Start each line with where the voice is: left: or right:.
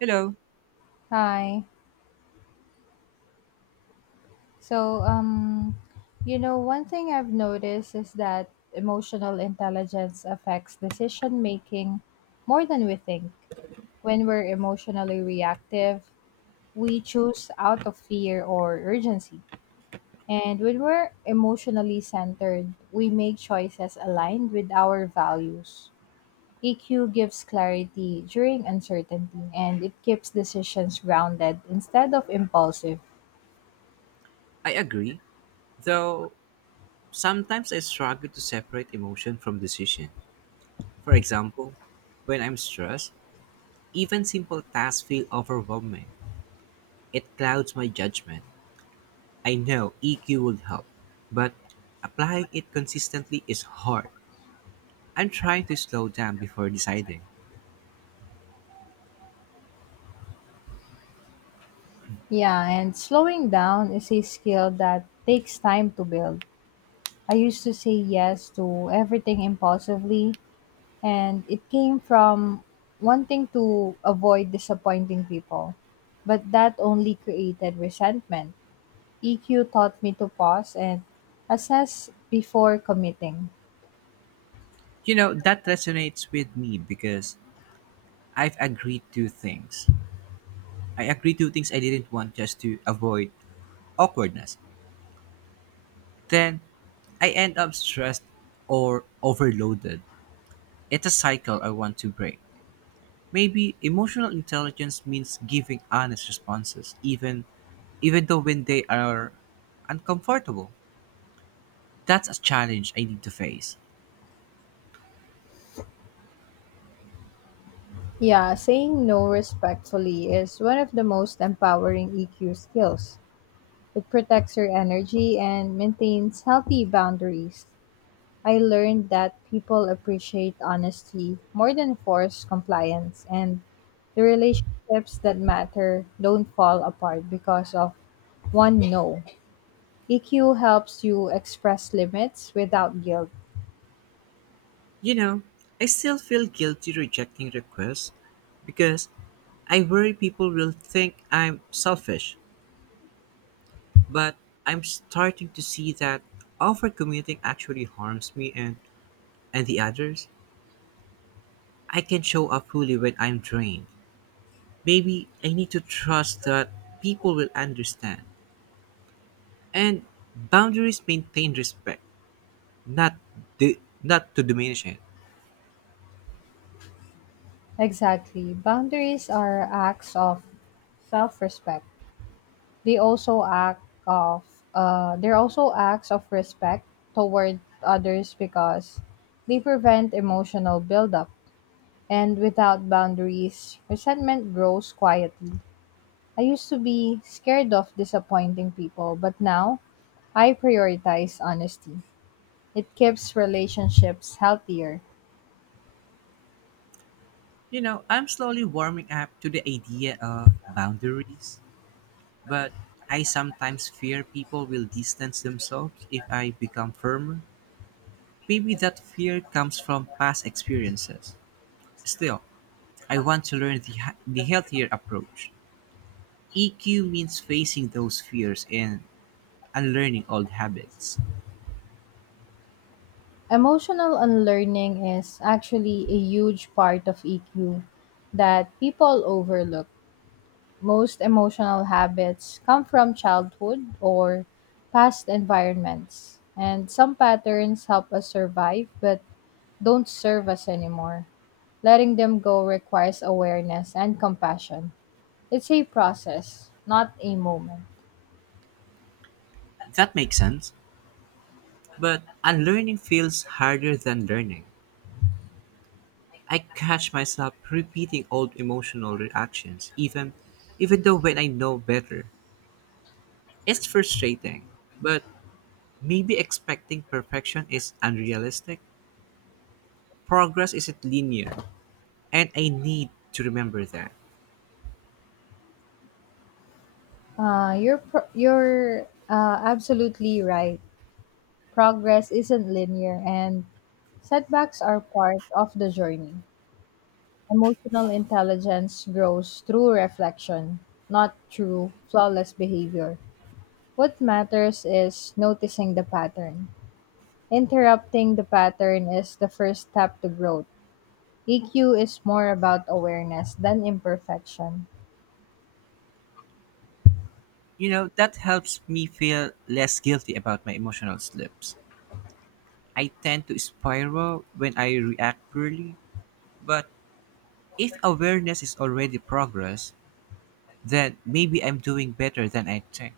right: Hello,
left: Hi. So, um, One thing I've noticed is that emotional intelligence affects decision making more than we think. When we're emotionally reactive, we choose out of fear or urgency. And when we're emotionally centered, we make choices aligned with our values. EQ gives clarity during uncertainty and it keeps decisions grounded instead of impulsive.
right: I agree, though sometimes I struggle to separate emotion from decision. For example, when I'm stressed, even simple tasks feel overwhelming. It clouds my judgment. I know EQ would help, but applying it consistently is hard. I'm trying to slow down before deciding.
left: Yeah, and slowing down is a skill that takes time to build. I used to say yes to everything impulsively, and it came from wanting to avoid disappointing people. But that only created resentment. EQ taught me to pause and assess before committing.
right: You know, that resonates with me because I've agreed to things. I agreed to things I didn't want just to avoid awkwardness. Then I end up stressed or overloaded. It's a cycle I want to break. Maybe emotional intelligence means giving honest responses, even though when they are uncomfortable. That's a challenge I need to face.
left: Yeah, saying no respectfully is one of the most empowering EQ skills. It protects your energy and maintains healthy boundaries. I learned that people appreciate honesty more than forced compliance, and the relationships that matter don't fall apart because of one no. EQ helps you express limits without guilt.
right: You know, I still feel guilty rejecting requests because I worry people will think I'm selfish, but I'm starting to see that overcommitting actually harms me and the others. I can show up fully when I'm drained. Maybe I need to trust that people will understand. And boundaries maintain respect, not not to diminish it.
left: Exactly. Boundaries are acts of self-respect. They also act of they're also acts of respect toward others because they prevent emotional buildup. And without boundaries, resentment grows quietly. I used to be scared of disappointing people, but now I prioritize honesty. It keeps relationships healthier.
right: You know, I'm slowly warming up to the idea of boundaries, but I sometimes fear people will distance themselves if I become firmer. Maybe that fear comes from past experiences. Still, I want to learn the healthier approach. EQ means facing those fears and unlearning old habits.
left: Emotional unlearning is actually a huge part of EQ that people overlook. Most emotional habits come from childhood or past environments, and some patterns help us survive but don't serve us anymore. Letting them go requires awareness and compassion. It's a process, not a moment.
right: That makes sense. But unlearning feels harder than learning. I catch myself repeating old emotional reactions, even though when I know better. It's frustrating, but maybe expecting perfection is unrealistic. Progress isn't linear, and I need to remember that.
left: You're absolutely right. Progress isn't linear, and setbacks are part of the journey. Emotional intelligence grows through reflection, not through flawless behavior. What matters is noticing the pattern. Interrupting the pattern is the first step to growth. EQ is more about awareness than imperfection.
right: You know, that helps me feel less guilty about my emotional slips. I tend to spiral when I react poorly, but if awareness is already progress, then maybe I'm doing better than I think.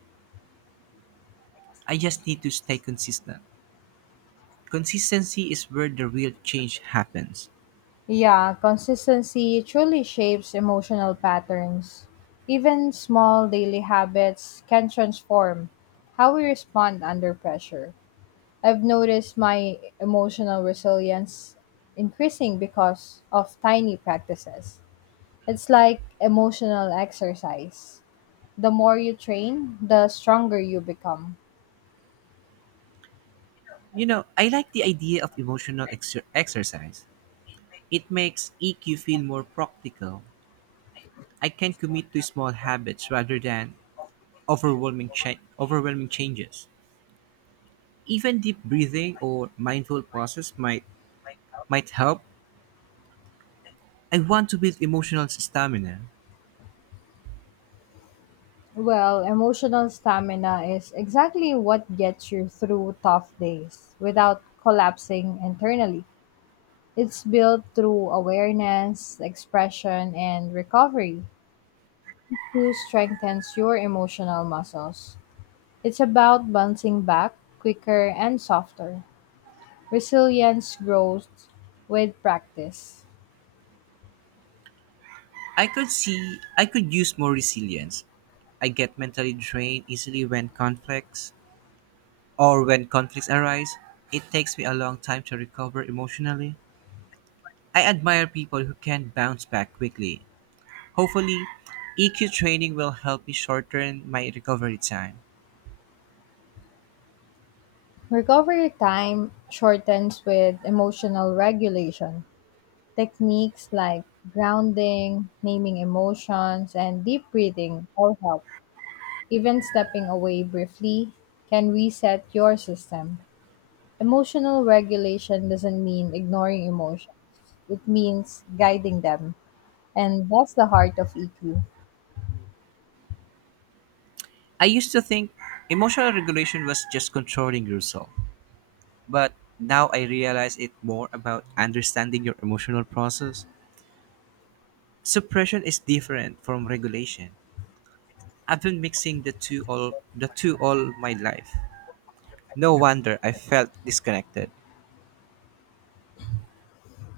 right: I just need to stay consistent. Consistency is where the real change happens.
left: Yeah, consistency truly shapes emotional patterns. Even small daily habits can transform how we respond under pressure. I've noticed my emotional resilience increasing because of tiny practices. It's like emotional exercise. The more you train, the stronger you become.
right: You know, I like the idea of exercise. It makes EQ feel more practical. I can commit to small habits rather than overwhelming changes. Even deep breathing or mindful pauses might help. I want to build emotional stamina.
left: Well, emotional stamina is exactly what gets you through tough days without collapsing internally. It's built through awareness, expression, and recovery, who strengthens your emotional muscles. It's about bouncing back quicker and softer. Resilience grows with practice.
right: I could use more resilience. I get mentally drained easily when conflicts or when conflicts arise. It takes me a long time to recover emotionally. I admire people who can bounce back quickly. Hopefully, EQ training will help me shorten my recovery time.
left: Recovery time shortens with emotional regulation. Techniques like grounding, naming emotions, and deep breathing all help. Even stepping away briefly can reset your system. Emotional regulation doesn't mean ignoring emotions, it means guiding them. And that's the heart of EQ.
right: I used to think emotional regulation was just controlling yourself, but now I realize it more about understanding your emotional process. Suppression is different from regulation. I've been mixing the two all my life. No wonder I felt disconnected.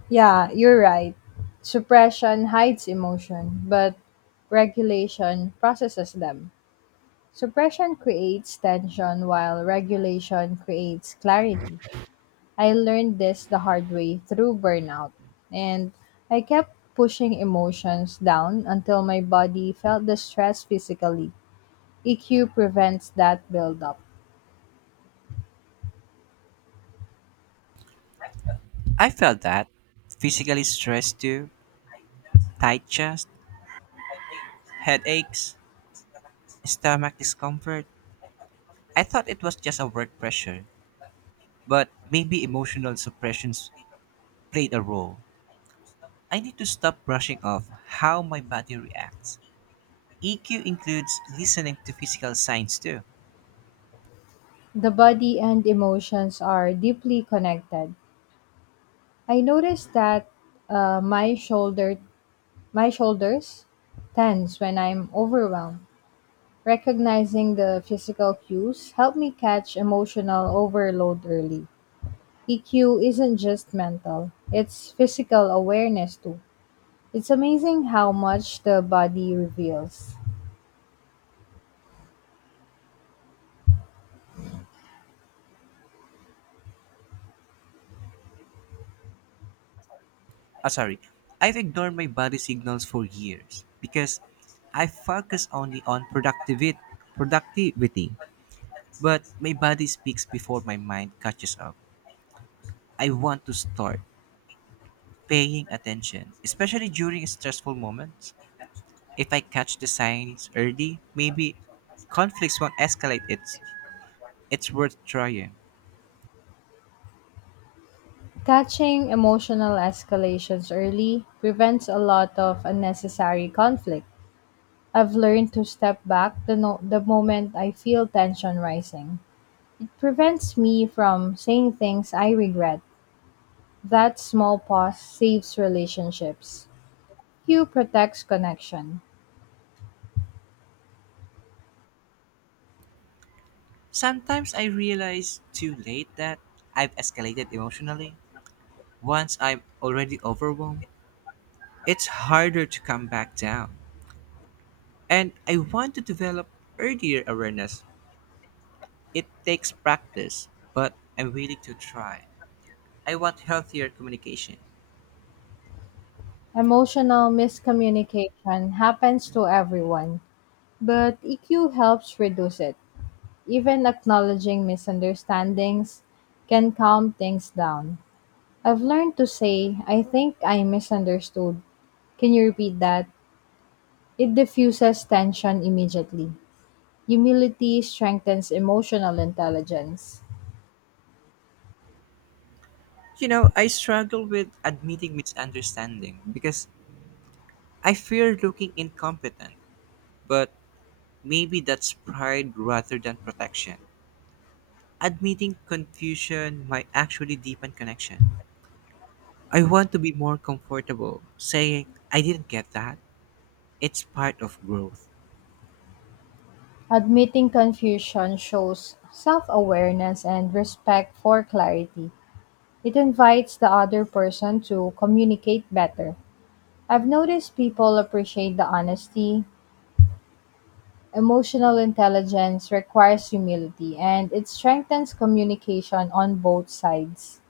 left: Yeah, you're right. Suppression hides emotion, but regulation processes them. Suppression creates tension, while regulation creates clarity. I learned this the hard way through burnout, and I kept pushing emotions down until my body felt the stress physically. EQ prevents that buildup.
right: I felt that physically stressed too, tight chest, headaches, stomach discomfort. I thought it was just a work pressure, but maybe emotional suppressions played a role. I need to stop brushing off how my body reacts. EQ includes listening to physical signs too.
left: The body and emotions are deeply connected. I noticed that uh, my shoulder, my shoulders tense when I'm overwhelmed. Recognizing the physical cues helped me catch emotional overload early. EQ isn't just mental, it's physical awareness too. It's amazing how much the body reveals.
right: Ah, sorry. I've ignored my body signals for years because I focus only on productivity. But my body speaks before my mind catches up. I want to start paying attention, especially during stressful moments. If I catch the signs early, maybe conflicts won't escalate. It's worth trying.
left: Catching emotional escalations early prevents a lot of unnecessary conflict. I've learned to step back the, no- the moment I feel tension rising. It prevents me from saying things I regret. That small pause saves relationships. Q protects connection.
right: Sometimes I realize too late that I've escalated emotionally once I'm already overwhelmed. It's harder to come back down. And I want to develop earlier awareness. It takes practice, but I'm willing to try. I want healthier communication.
left: Emotional miscommunication happens to everyone, but EQ helps reduce it. Even acknowledging misunderstandings can calm things down. I've learned to say, I think I misunderstood. Can you repeat that? It diffuses tension immediately. Humility strengthens emotional intelligence.
right: You know, I struggle with admitting misunderstanding because I fear looking incompetent, but maybe that's pride rather than protection. Admitting confusion might actually deepen connection. I want to be more comfortable saying, I didn't get that. It's part of growth.
left: Admitting confusion shows self awareness and respect for clarity. It invites the other person to communicate better. I've noticed people appreciate the honesty. Emotional intelligence requires humility and it strengthens communication on both sides.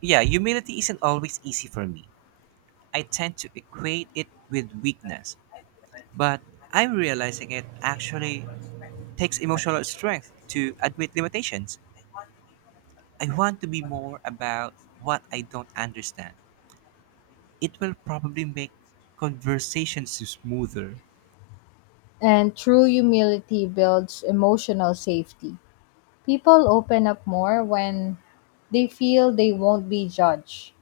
right: Yeah, humility isn't always easy for me. I tend to equate it with weakness, but I'm realizing it actually takes emotional strength to admit limitations. I want to be more about what I don't understand. It will probably make conversations smoother.
left: And true humility builds emotional safety. People open up more when they feel they won't be judged.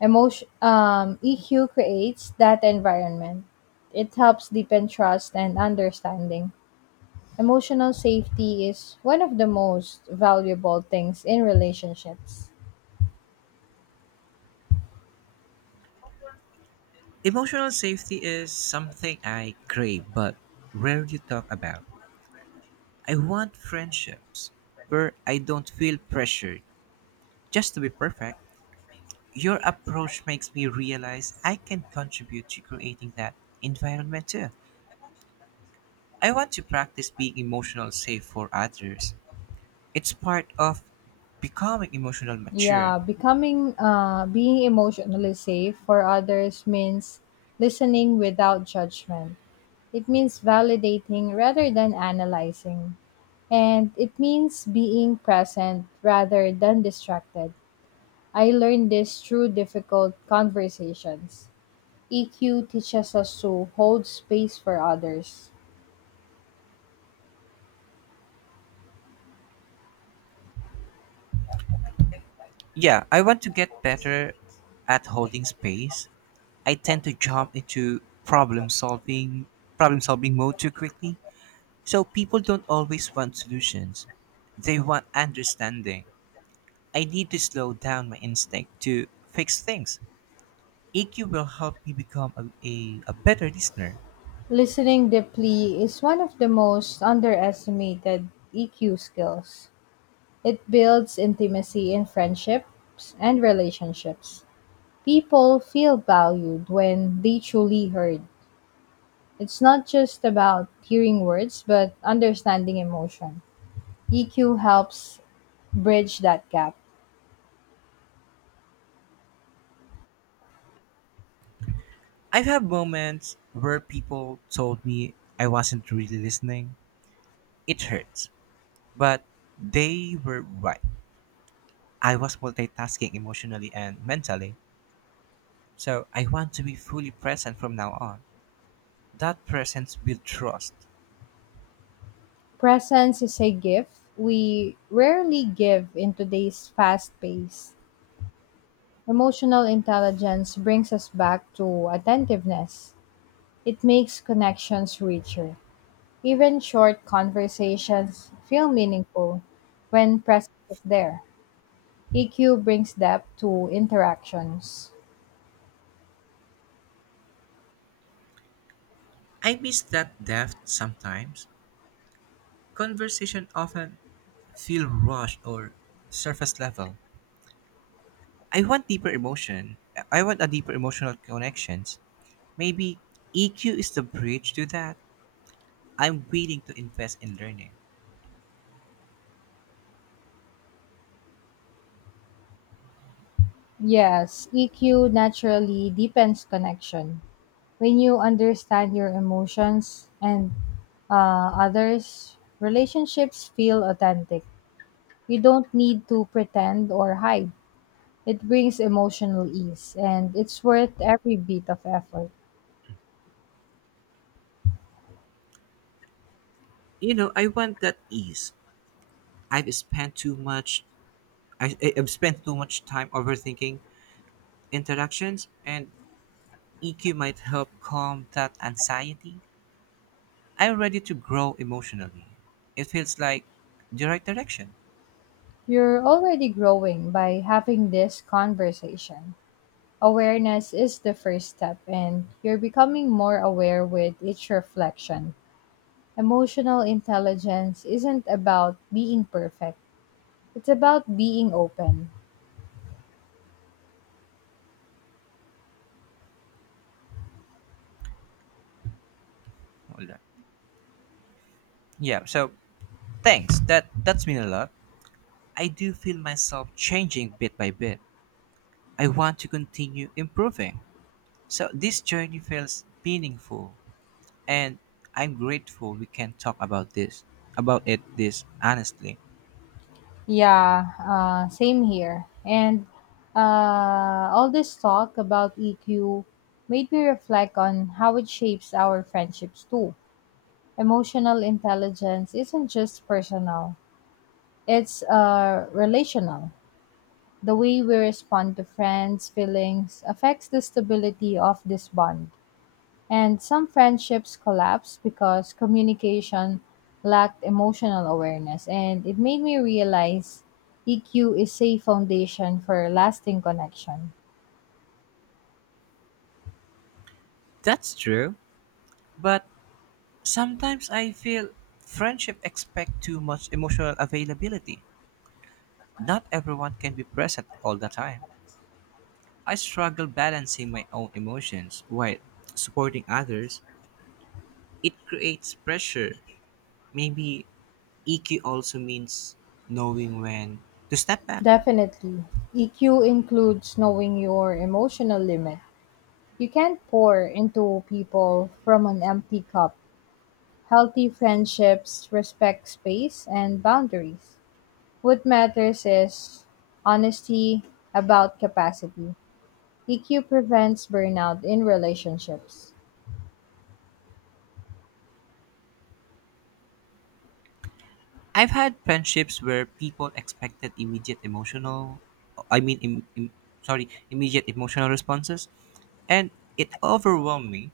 left: EQ creates that environment. It helps deepen trust and understanding. Emotional safety is one of the most valuable things in relationships.
right: Emotional safety is something I crave but rarely talk about. I want friendships where I don't feel pressured just to be perfect. Your approach makes me realize I can contribute to creating that environment too. I want to practice being emotional safe for others. It's part of becoming emotional mature.
left: Yeah, becoming being emotionally safe for others means listening without judgment. It means validating rather than analyzing. And it means being present rather than distracted. I learned this through difficult conversations. EQ teaches us to hold space for others.
right: Yeah, I want to get better at holding space. I tend to jump into problem solving mode too quickly. So people don't always want solutions. They want understanding. I need to slow down my instinct to fix things. EQ will help me become a better listener.
left: Listening deeply is one of the most underestimated EQ skills. It builds intimacy in friendships and relationships. People feel valued when they truly heard. It's not just about hearing words, but understanding emotion. EQ helps bridge that gap.
right: I've had moments where people told me I wasn't really listening. It hurts, but they were right. I was multitasking emotionally and mentally, so I want to be fully present from now on. That presence builds trust.
left: Presence is a gift we rarely give in today's fast pace. Emotional intelligence brings us back to attentiveness. It makes connections richer. Even short conversations feel meaningful when presence is there. EQ brings depth to interactions.
right: I miss that depth sometimes. Conversation often feel rushed or surface level. I want deeper emotion. I want a deeper emotional connections. Maybe EQ is the bridge to that. I'm willing to invest in learning.
left: Yes, EQ naturally deepens connection. When you understand your emotions and others, relationships feel authentic. You don't need to pretend or hide. It brings emotional ease and it's worth every bit of effort.
right: You know, I want that ease. I've spent too much I've spent too much time overthinking interactions and EQ might help calm that anxiety. I'm ready to grow emotionally. It feels like the right direction.
left: You're already growing by having this conversation. Awareness is the first step, and you're becoming more aware with each reflection. Emotional intelligence isn't about being perfect, it's about being open.
right: Hold on. Yeah, so thanks. That's been a lot. I do feel myself changing bit by bit. I want to continue improving. So this journey feels meaningful, and I'm grateful we can talk about about it this honestly.
left: Yeah, Same here. And All this talk about EQ made me reflect on how it shapes our friendships too. Emotional intelligence isn't just personal, it's relational. The way we respond to friends' feelings affects the stability of this bond. And some friendships collapse because communication lacked emotional awareness. And it made me realize EQ is a foundation for lasting connection.
right: That's true, but sometimes I feel friendship expect too much emotional availability. Not everyone can be present all the time. I struggle balancing my own emotions while supporting others. It creates pressure. Maybe EQ also means knowing when to step back.
left: Definitely. EQ includes knowing your emotional limit. You can't pour into people from an empty cup. Healthy friendships respect space and boundaries. What matters is honesty about capacity. EQ prevents burnout in relationships.
right: I've had friendships where people expected immediate emotional, I mean, im, im, sorry, immediate emotional responses, and it overwhelmed me.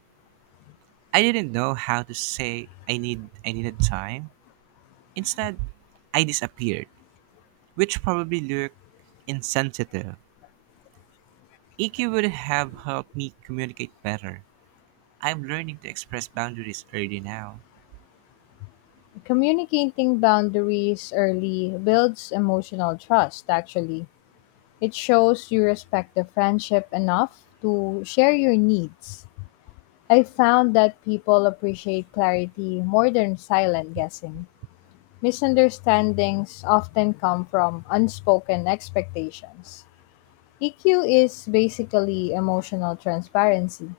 right: I didn't know how to say I needed time. Instead, I disappeared, which probably looked insensitive. EQ would have helped me communicate better. I'm learning to express boundaries early now.
left: Communicating boundaries early builds emotional trust, actually. It shows you respect the friendship enough to share your needs. I found that people appreciate clarity more than silent guessing. Misunderstandings often come from unspoken expectations. EQ is basically emotional transparency.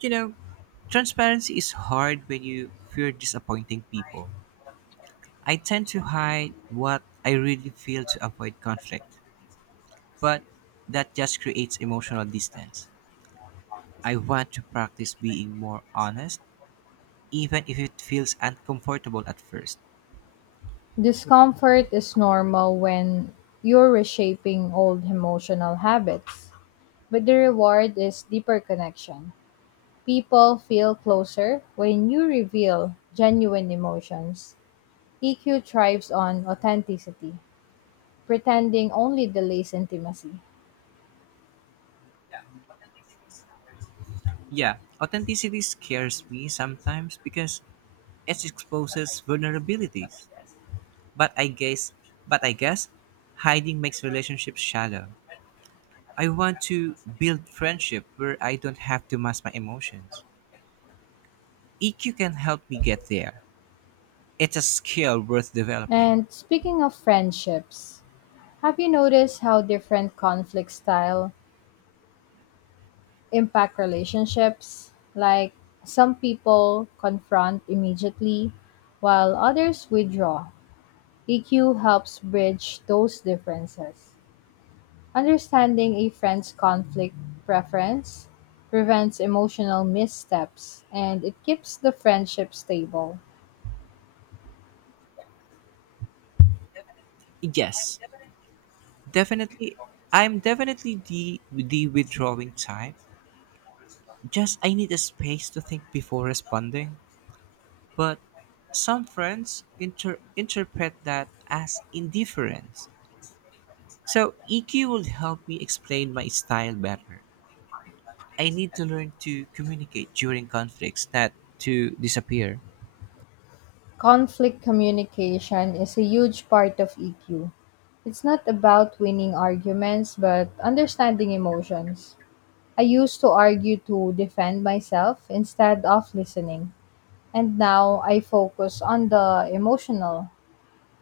right: You know, transparency is hard when you fear disappointing people. I tend to hide what I really feel to avoid conflict, but that just creates emotional distance. I want to practice being more honest, even if it feels uncomfortable at first.
left: Discomfort is normal when you're reshaping old emotional habits, but the reward is deeper connection. People feel closer when you reveal genuine emotions. EQ thrives on authenticity, pretending only delays intimacy.
right: Yeah, authenticity scares me sometimes because it exposes vulnerabilities. But I guess, but I guess, hiding makes relationships shallow. I want to build friendship where I don't have to mask my emotions. EQ can help me get there. It's a skill worth developing.
left: And speaking of friendships, have you noticed how different conflict style impact relationships. Like some people confront immediately, while others withdraw. EQ helps bridge those differences. Understanding a friend's conflict preference prevents emotional missteps and it keeps the friendship stable.
right: Yes, definitely. I'm definitely the withdrawing type. Just I need a space to think before responding. But some interpret that as indifference. So EQ will help me explain my style better. I need to learn to communicate during conflicts, not to disappear.
left: Conflict communication is a huge part of EQ. It's not about winning arguments, but understanding emotions. I used to argue to defend myself instead of listening, and now I focus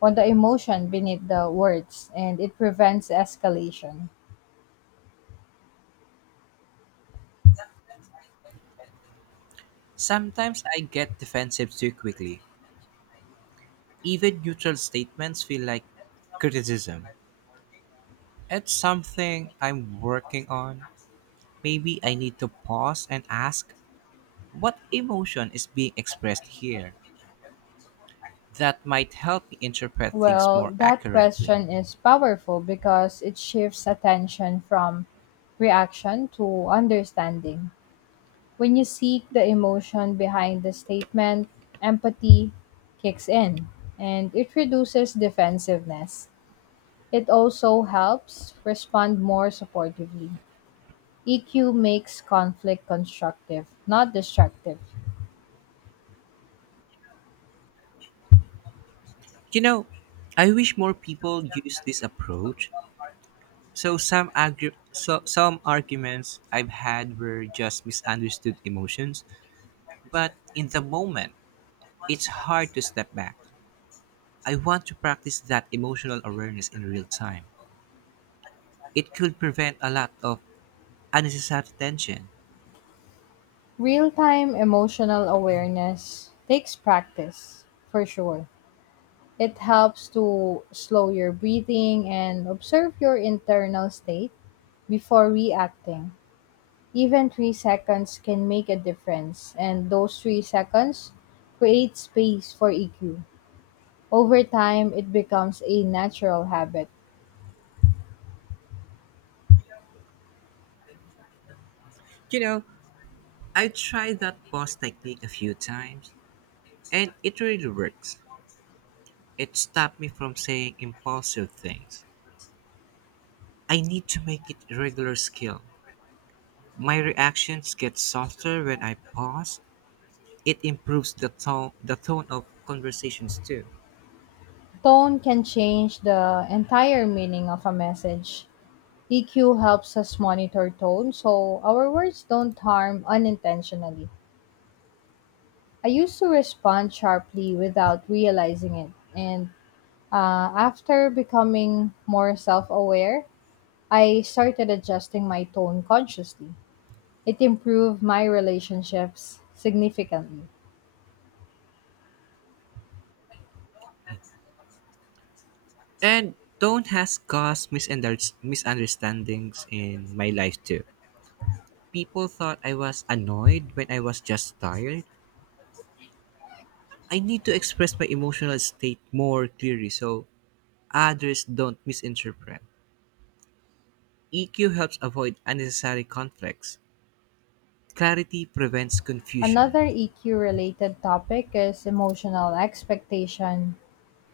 left: on the emotion beneath the words, and it prevents escalation.
right: Sometimes I get defensive too quickly. Even neutral statements feel like criticism. It's something I'm working on. Maybe I need to pause and ask what emotion is being expressed here. That might help me interpret things
left: Well,
right: more
left: that
right: accurately.
left: question is powerful because it shifts attention from reaction to understanding. When you seek the emotion behind the statement, empathy kicks in and it reduces defensiveness. It also helps respond more supportively. EQ makes conflict constructive, not destructive.
right: You know, I wish more people use this approach. So some arguments I've had were just misunderstood emotions, but in the moment, it's hard to step back. I want to practice that emotional awareness in real time. It could prevent a lot of unnecessary tension.
left: Real time emotional awareness takes practice, for sure. It helps to slow your breathing and observe your internal state before reacting. Even 3 seconds can make a difference, and those 3 seconds create space for EQ. Over time, it becomes a natural habit.
right: You know, I tried that pause technique a few times, and it really works. It stopped me from saying impulsive things. I need to make it a regular skill. My reactions get softer when I pause. It improves the tone of conversations too.
left: Tone can change the entire meaning of a message. EQ helps us monitor tone so our words don't harm unintentionally. I used to respond sharply without realizing it, and after becoming more self aware, I started adjusting my tone consciously. It improved my relationships significantly.
right: And tone has caused misunderstandings in my life too. People thought I was annoyed when I was just tired, I need to express my emotional state more clearly so others don't misinterpret. EQ helps avoid unnecessary conflicts. Clarity prevents confusion.
left: Another EQ related topic is emotional expectation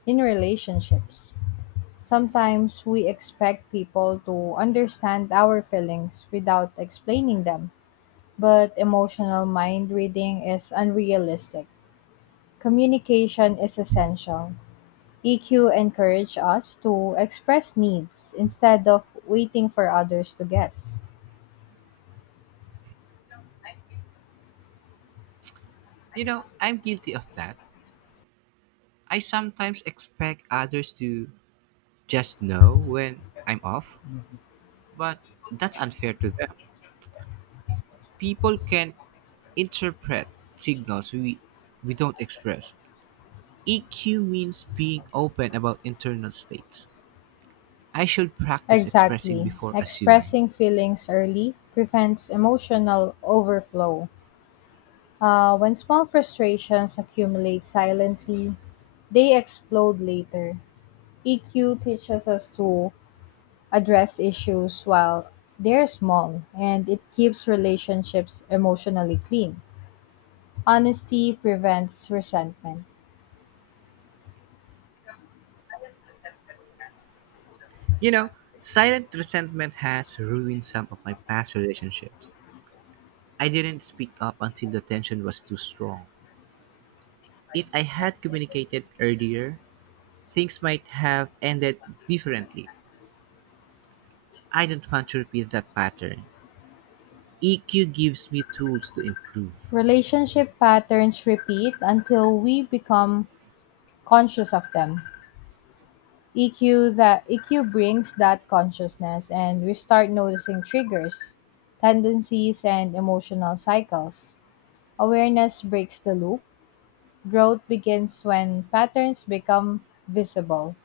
left: in relationships. Sometimes we expect people to understand our feelings without explaining them, but emotional mind reading is unrealistic. Communication is essential. EQ encourages us to express needs instead of waiting for others to guess.
right: You know, I'm guilty of that. I sometimes expect others to just know when I'm off, but that's unfair to them. People can interpret signals we don't express. EQ means being open about internal states. I should practice expressing
left: Exactly.
right: before assuming.
left: Expressing feelings early prevents emotional overflow. When small frustrations accumulate silently, they explode later. EQ teaches us to address issues while they're small, and it keeps relationships emotionally clean. Honesty prevents resentment.
right: You know, silent resentment has ruined some of my past relationships. I didn't speak up until the tension was too strong. If I had communicated earlier, things might have ended differently. I don't want to repeat that pattern. EQ gives me tools to improve.
left: Relationship patterns repeat until we become conscious of them. EQ brings that consciousness and we start noticing triggers, tendencies and emotional cycles. Awareness breaks the loop. Growth begins when patterns become visible.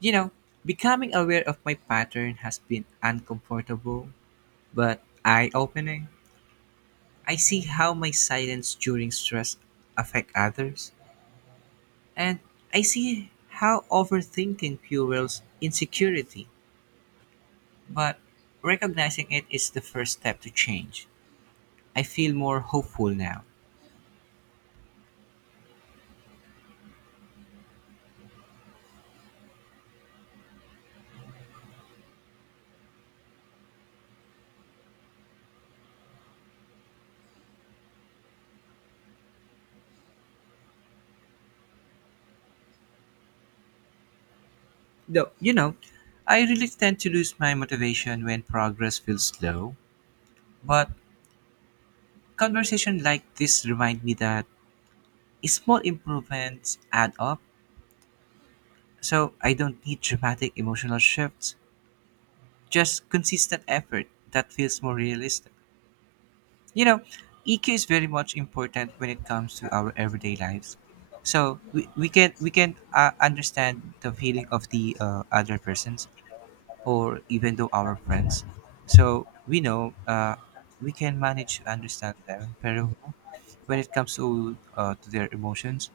right: You know, becoming aware of my pattern has been uncomfortable, but eye opening. I see how my silence during stress affect others. And I see how overthinking fuels insecurity, but recognizing it is the first step to change. I feel more hopeful now. Though, you know, I really tend to lose my motivation when progress feels slow, but conversation like this remind me that small improvements add up, so I don't need dramatic emotional shifts, just consistent effort that feels more realistic. You know, EQ is very much important when it comes to our everyday lives. So we can understand the feeling of the other persons or even though our friends. So we know we can manage to understand them very well when it comes to their emotions.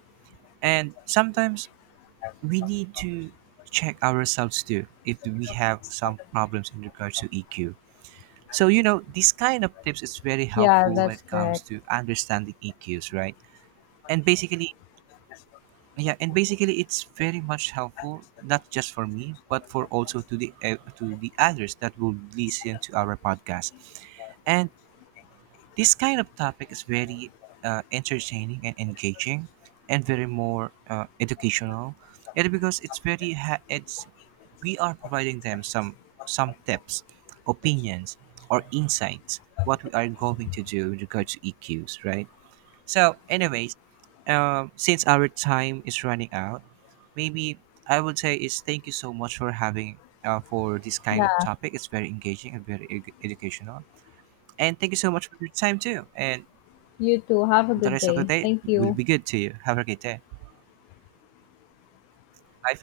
right: And sometimes we need to check ourselves too if we have some problems in regards to EQ. So you know, these kind of tips is very
left: Yeah,
right: helpful when
left: that's
right: it comes
left: correct.
right: to understanding EQs, right? And basically, yeah, and basically, it's very much helpful not just for me, but for also to the others that will listen to our podcast. And this kind of topic is very entertaining and engaging, and very more educational. And because it's very ha- it's we are providing them some tips, opinions, or insights what we are going to do with regard to EQs, right? So, anyways, since our time is running out, maybe I would say is thank you so much for having for this kind of
left: Yeah,
right: topic. It's very engaging and very educational. And thank you so much for your time too. And
left: you too. Have a
right: the
left: good
right: rest of the
left: day.
right: day
left: Thank
right: will
left: you.
right: be good to you. Have a great day. Bye for